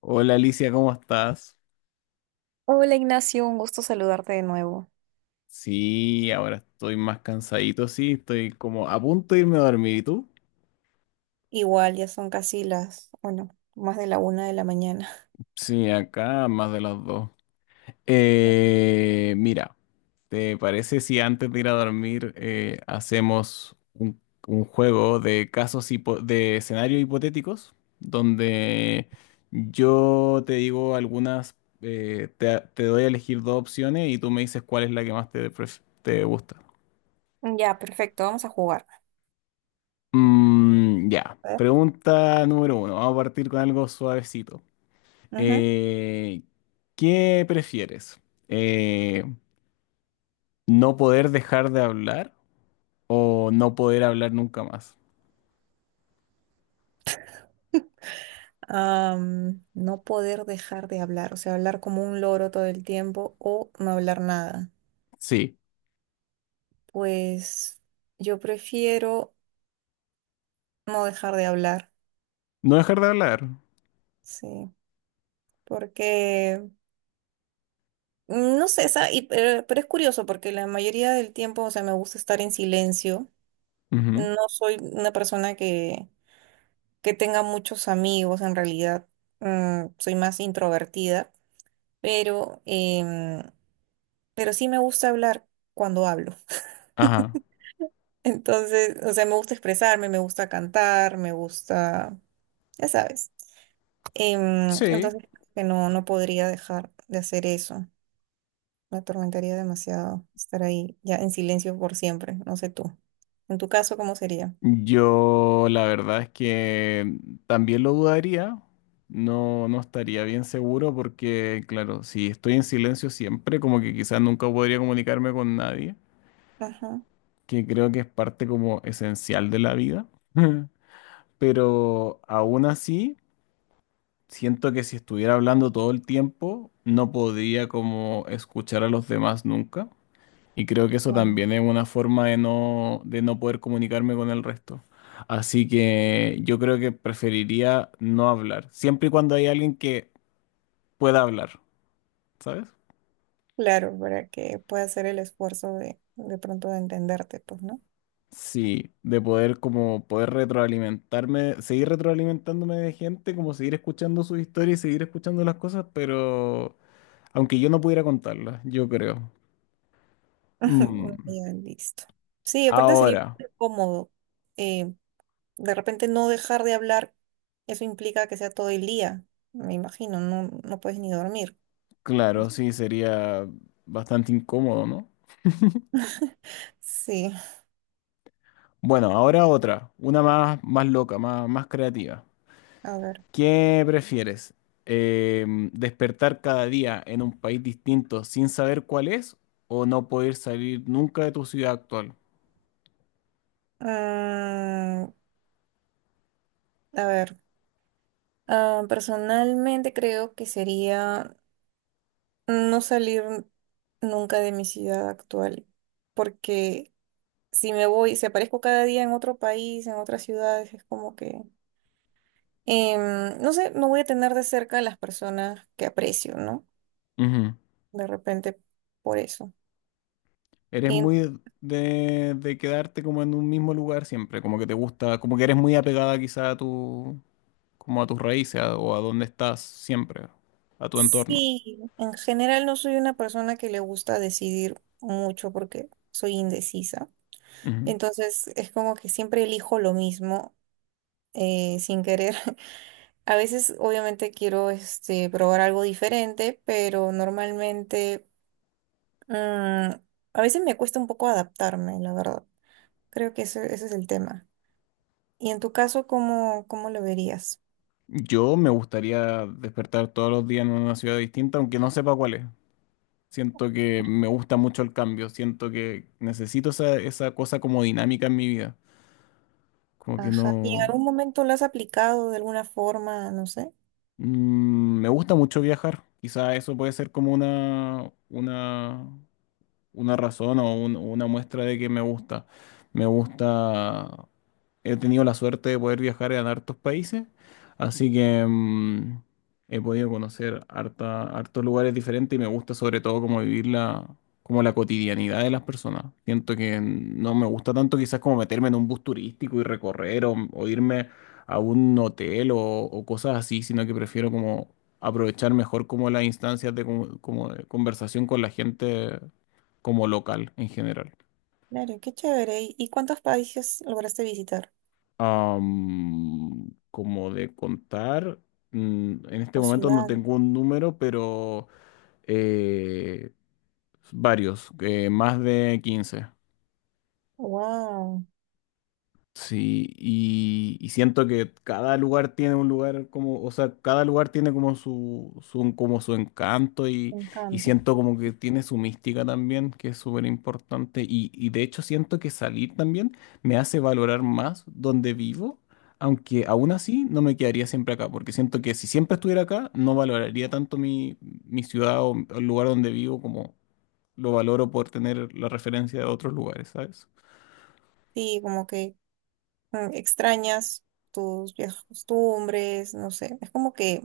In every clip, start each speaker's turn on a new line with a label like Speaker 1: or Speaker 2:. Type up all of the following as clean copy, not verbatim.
Speaker 1: Hola Alicia, ¿cómo estás?
Speaker 2: Hola Ignacio, un gusto saludarte de nuevo.
Speaker 1: Sí, ahora estoy más cansadito, sí, estoy como a punto de irme a dormir. ¿Y tú?
Speaker 2: Igual, ya son casi las, bueno, más de la una de la mañana.
Speaker 1: Sí, acá más de las dos. Mira, ¿te parece si antes de ir a dormir hacemos un juego de casos de escenarios hipotéticos donde yo te digo algunas, te doy a elegir dos opciones y tú me dices cuál es la que más te gusta?
Speaker 2: Mm. Ya, perfecto, vamos a jugar.
Speaker 1: Ya,
Speaker 2: A ver.
Speaker 1: pregunta número uno. Vamos a partir con algo suavecito.
Speaker 2: Ujú.
Speaker 1: Eh, ¿Qué prefieres? Eh, ¿No poder dejar de hablar o no poder hablar nunca más?
Speaker 2: No poder dejar de hablar, o sea, hablar como un loro todo el tiempo o no hablar nada.
Speaker 1: Sí,
Speaker 2: Pues yo prefiero no dejar de hablar,
Speaker 1: no dejar de hablar.
Speaker 2: sí, porque, no sé, pero es curioso porque la mayoría del tiempo, o sea, me gusta estar en silencio.
Speaker 1: Ujú.
Speaker 2: No soy una persona que tenga muchos amigos, en realidad soy más introvertida, pero, pero sí me gusta hablar cuando hablo.
Speaker 1: Ajá.
Speaker 2: Entonces, o sea, me gusta expresarme, me gusta cantar, me gusta, ya sabes.
Speaker 1: Sí,
Speaker 2: Entonces, que no, no podría dejar de hacer eso. Me atormentaría demasiado estar ahí ya en silencio por siempre, no sé tú. En tu caso, ¿cómo sería?
Speaker 1: yo la verdad es que también lo dudaría. No, no estaría bien seguro porque, claro, si estoy en silencio siempre, como que quizás nunca podría comunicarme con nadie.
Speaker 2: Ajá.
Speaker 1: Que creo que es parte como esencial de la vida, pero aún así siento que si estuviera hablando todo el tiempo no podría como escuchar a los demás nunca y creo que eso
Speaker 2: Claro,
Speaker 1: también es una forma de no poder comunicarme con el resto. Así que yo creo que preferiría no hablar, siempre y cuando hay alguien que pueda hablar, ¿sabes?
Speaker 2: claro, para que pueda hacer el esfuerzo de pronto de entenderte, pues, ¿no?
Speaker 1: Sí, de poder como poder retroalimentarme, seguir retroalimentándome de gente, como seguir escuchando sus historias y seguir escuchando las cosas, pero aunque yo no pudiera contarlas, yo creo.
Speaker 2: Ajá, bueno,
Speaker 1: Mm,
Speaker 2: ya, listo. Sí, aparte sería
Speaker 1: Ahora,
Speaker 2: cómodo. Eh, de repente no dejar de hablar, eso implica que sea todo el día, me imagino, no, no puedes ni dormir.
Speaker 1: claro, sí, sería bastante incómodo, ¿no?
Speaker 2: Sí,
Speaker 1: Bueno, ahora otra, una más, más loca, más creativa.
Speaker 2: a ver.
Speaker 1: ¿Qué prefieres? ¿Despertar cada día en un país distinto sin saber cuál es o no poder salir nunca de tu ciudad actual?
Speaker 2: Mm, a ver. Ah, personalmente creo que sería no salir nunca de mi ciudad actual, porque si me voy, si aparezco cada día en otro país, en otras ciudades, es como que no sé, no voy a tener de cerca a las personas que aprecio, ¿no?
Speaker 1: Ujú.
Speaker 2: De repente por eso.
Speaker 1: Eres
Speaker 2: En-
Speaker 1: muy de quedarte como en un mismo lugar siempre, como que te gusta, como que eres muy apegada quizá a tu, como a tus raíces o a donde estás siempre, a tu entorno.
Speaker 2: sí, en general no soy una persona que le gusta decidir mucho porque soy indecisa.
Speaker 1: Ujú.
Speaker 2: Entonces es como que siempre elijo lo mismo sin querer. A veces obviamente quiero este, probar algo diferente, pero normalmente mm, a veces me cuesta un poco adaptarme, la verdad. Creo que ese es el tema. Y en tu caso, ¿cómo, cómo lo verías?
Speaker 1: Yo me gustaría despertar todos los días en una ciudad distinta, aunque no sepa cuál es. Siento que me gusta mucho el cambio, siento que necesito esa, esa cosa como dinámica en mi vida. Como que
Speaker 2: Ajá. ¿Y en
Speaker 1: no.
Speaker 2: algún momento lo has aplicado de alguna forma? No sé.
Speaker 1: Me gusta mucho viajar, quizá eso puede ser como una razón o una muestra de que me gusta. Me gusta, he tenido la suerte de poder viajar en hartos países, así que he podido conocer hartos lugares diferentes y me gusta sobre todo como vivir la, como la cotidianidad de las personas. Siento que no me gusta tanto quizás como meterme en un bus turístico y recorrer o irme a un hotel o cosas así, sino que prefiero como aprovechar mejor como las instancias de, como como de conversación con la gente como local en general.
Speaker 2: Claro, qué chévere. ¿Y cuántos países lograste visitar?
Speaker 1: Como de contar, en este
Speaker 2: ¿O
Speaker 1: momento no
Speaker 2: ciudad?
Speaker 1: tengo un número, pero eh, varios, más de 15.
Speaker 2: Wow,
Speaker 1: Sí, y siento que cada lugar tiene un lugar como, o sea, cada lugar tiene como su, como su encanto
Speaker 2: me
Speaker 1: y
Speaker 2: encanta.
Speaker 1: siento como que tiene su mística también, que es súper importante. Y de hecho siento que salir también me hace valorar más donde vivo, aunque aún así no me quedaría siempre acá, porque siento que si siempre estuviera acá, no valoraría tanto mi ciudad o el lugar donde vivo como lo valoro por tener la referencia de otros lugares, ¿sabes?
Speaker 2: Sí, como que extrañas tus viejas costumbres, no sé. Es como que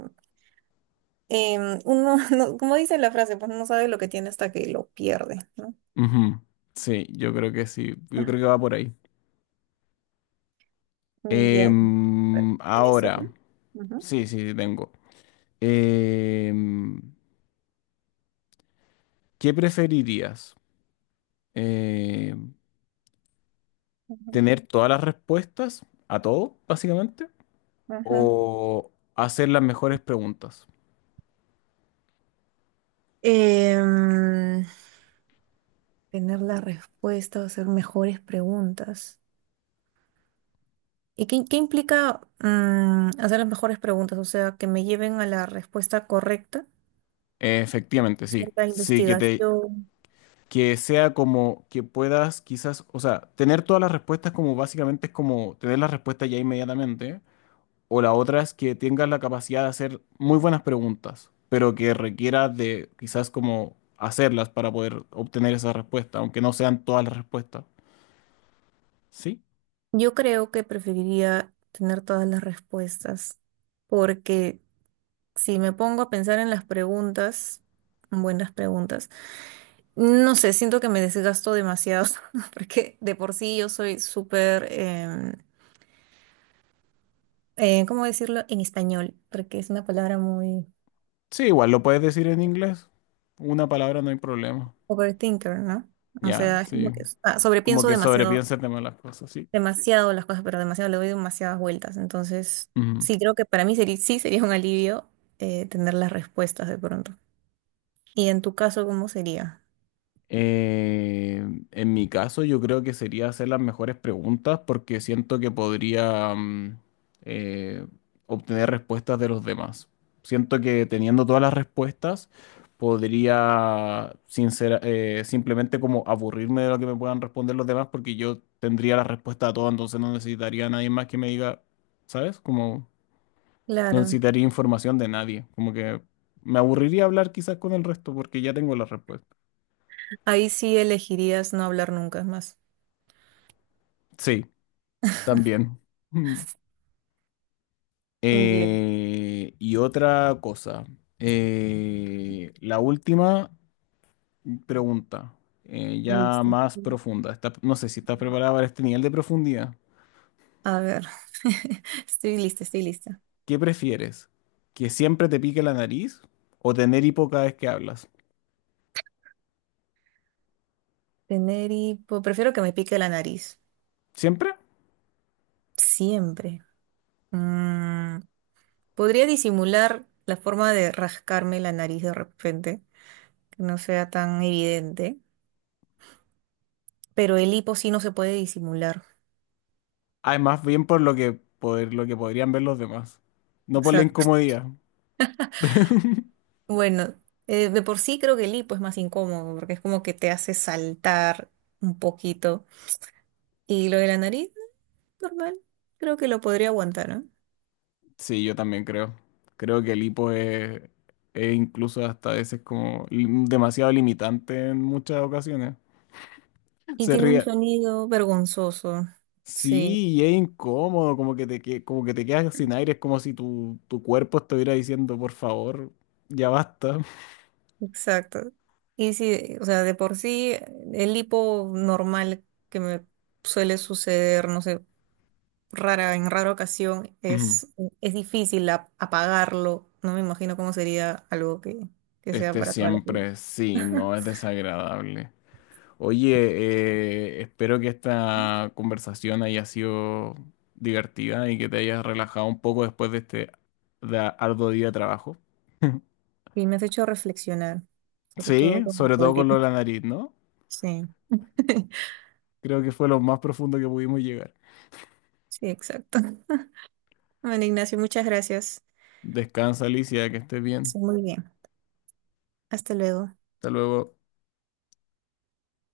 Speaker 2: uno, como dice la frase, pues no sabe lo que tiene hasta que lo pierde, ¿no?
Speaker 1: Ujú. Sí, yo creo que sí, yo creo que va por ahí.
Speaker 2: Mm. Ya. Bueno, ¿tienes otro?
Speaker 1: Ahora,
Speaker 2: Ujú,
Speaker 1: sí, sí, sí, tengo. Em, ¿Qué preferirías? Em,
Speaker 2: ujú,
Speaker 1: ¿Tener todas las respuestas a todo, básicamente?
Speaker 2: ujú.
Speaker 1: ¿O hacer las mejores preguntas?
Speaker 2: Em, Tener la respuesta o hacer mejores preguntas. ¿Y qué, qué implica hacer las mejores preguntas? O sea, que me lleven a la respuesta correcta
Speaker 1: Efectivamente, sí.
Speaker 2: acerca de
Speaker 1: Sí,
Speaker 2: investigación.
Speaker 1: que sea como que puedas quizás, o sea, tener todas las respuestas como básicamente es como tener las respuestas ya inmediatamente. O la otra es que tengas la capacidad de hacer muy buenas preguntas, pero que requiera de quizás como hacerlas para poder obtener esa respuesta, aunque no sean todas las respuestas. ¿Sí?
Speaker 2: Yo creo que preferiría tener todas las respuestas, porque si me pongo a pensar en las preguntas, buenas preguntas, no sé, siento que me desgasto demasiado, porque de por sí yo soy súper, ¿cómo decirlo en español? Porque es una palabra muy
Speaker 1: Sí, igual lo puedes decir en inglés. Una palabra no hay problema.
Speaker 2: overthinker, ¿no? O
Speaker 1: Ya,
Speaker 2: sea, es como
Speaker 1: sí.
Speaker 2: que ah,
Speaker 1: Como
Speaker 2: sobrepienso
Speaker 1: que
Speaker 2: demasiado,
Speaker 1: sobrepienses de las cosas, ¿sí?
Speaker 2: demasiado las cosas, pero demasiado le doy demasiadas vueltas. Entonces,
Speaker 1: Ujú.
Speaker 2: sí, creo que para mí sería, sí sería un alivio tener las respuestas de pronto. ¿Y en tu caso, cómo sería?
Speaker 1: Eh, en mi caso, yo creo que sería hacer las mejores preguntas porque siento que podría eh, obtener respuestas de los demás. Siento que teniendo todas las respuestas, podría simplemente como aburrirme de lo que me puedan responder los demás porque yo tendría la respuesta a todo, entonces no necesitaría a nadie más que me diga, ¿sabes? Como no
Speaker 2: Claro.
Speaker 1: necesitaría información de nadie. Como que me aburriría hablar quizás con el resto porque ya tengo la respuesta.
Speaker 2: Ahí sí elegirías no hablar nunca más.
Speaker 1: Sí. También. Mm.
Speaker 2: Yeah,
Speaker 1: Y otra cosa. La última pregunta, ya
Speaker 2: listo.
Speaker 1: más profunda. No sé si estás preparada para este nivel de profundidad.
Speaker 2: A ver, estoy lista, estoy lista.
Speaker 1: ¿Qué prefieres? ¿Que siempre te pique la nariz o tener hipo cada vez que hablas?
Speaker 2: Tener hipo, prefiero que me pique la nariz.
Speaker 1: ¿Siempre?
Speaker 2: Siempre. Mm, podría disimular la forma de rascarme la nariz de repente, que no sea tan evidente, pero el hipo sí no se puede disimular.
Speaker 1: Ah, es más bien por lo que podrían ver los demás, no por la
Speaker 2: Exacto.
Speaker 1: incomodidad.
Speaker 2: Bueno, de por sí creo que el hipo es más incómodo, porque es como que te hace saltar un poquito. Y lo de la nariz, normal, creo que lo podría aguantar, ¿no?
Speaker 1: Sí, yo también creo. Creo que el hipo es incluso hasta a veces como demasiado limitante en muchas ocasiones.
Speaker 2: Y
Speaker 1: Se
Speaker 2: tiene un
Speaker 1: ríe.
Speaker 2: sonido vergonzoso. Sí,
Speaker 1: Sí, y es incómodo, como que como que te quedas sin aire, es como si tu cuerpo estuviera diciendo, por favor, ya basta.
Speaker 2: exacto. Y sí, o sea, de por sí, el hipo normal que me suele suceder, no sé rara, en rara ocasión,
Speaker 1: Ujú.
Speaker 2: es difícil apagarlo. No me imagino cómo sería algo que sea
Speaker 1: Este
Speaker 2: para toda la vida.
Speaker 1: siempre, sí, no es desagradable. Oye, espero que esta conversación haya sido divertida y que te hayas relajado un poco después de este arduo día de trabajo.
Speaker 2: Y me has hecho reflexionar, sobre todo
Speaker 1: Sí,
Speaker 2: con
Speaker 1: sobre
Speaker 2: la
Speaker 1: todo con lo
Speaker 2: última.
Speaker 1: de la nariz, ¿no?
Speaker 2: Sí,
Speaker 1: Creo que fue lo más profundo que pudimos llegar.
Speaker 2: sí, exacto. Bueno, Ignacio, muchas gracias.
Speaker 1: Descansa, Alicia, que estés bien.
Speaker 2: Sí, muy bien. Hasta luego.
Speaker 1: Hasta luego.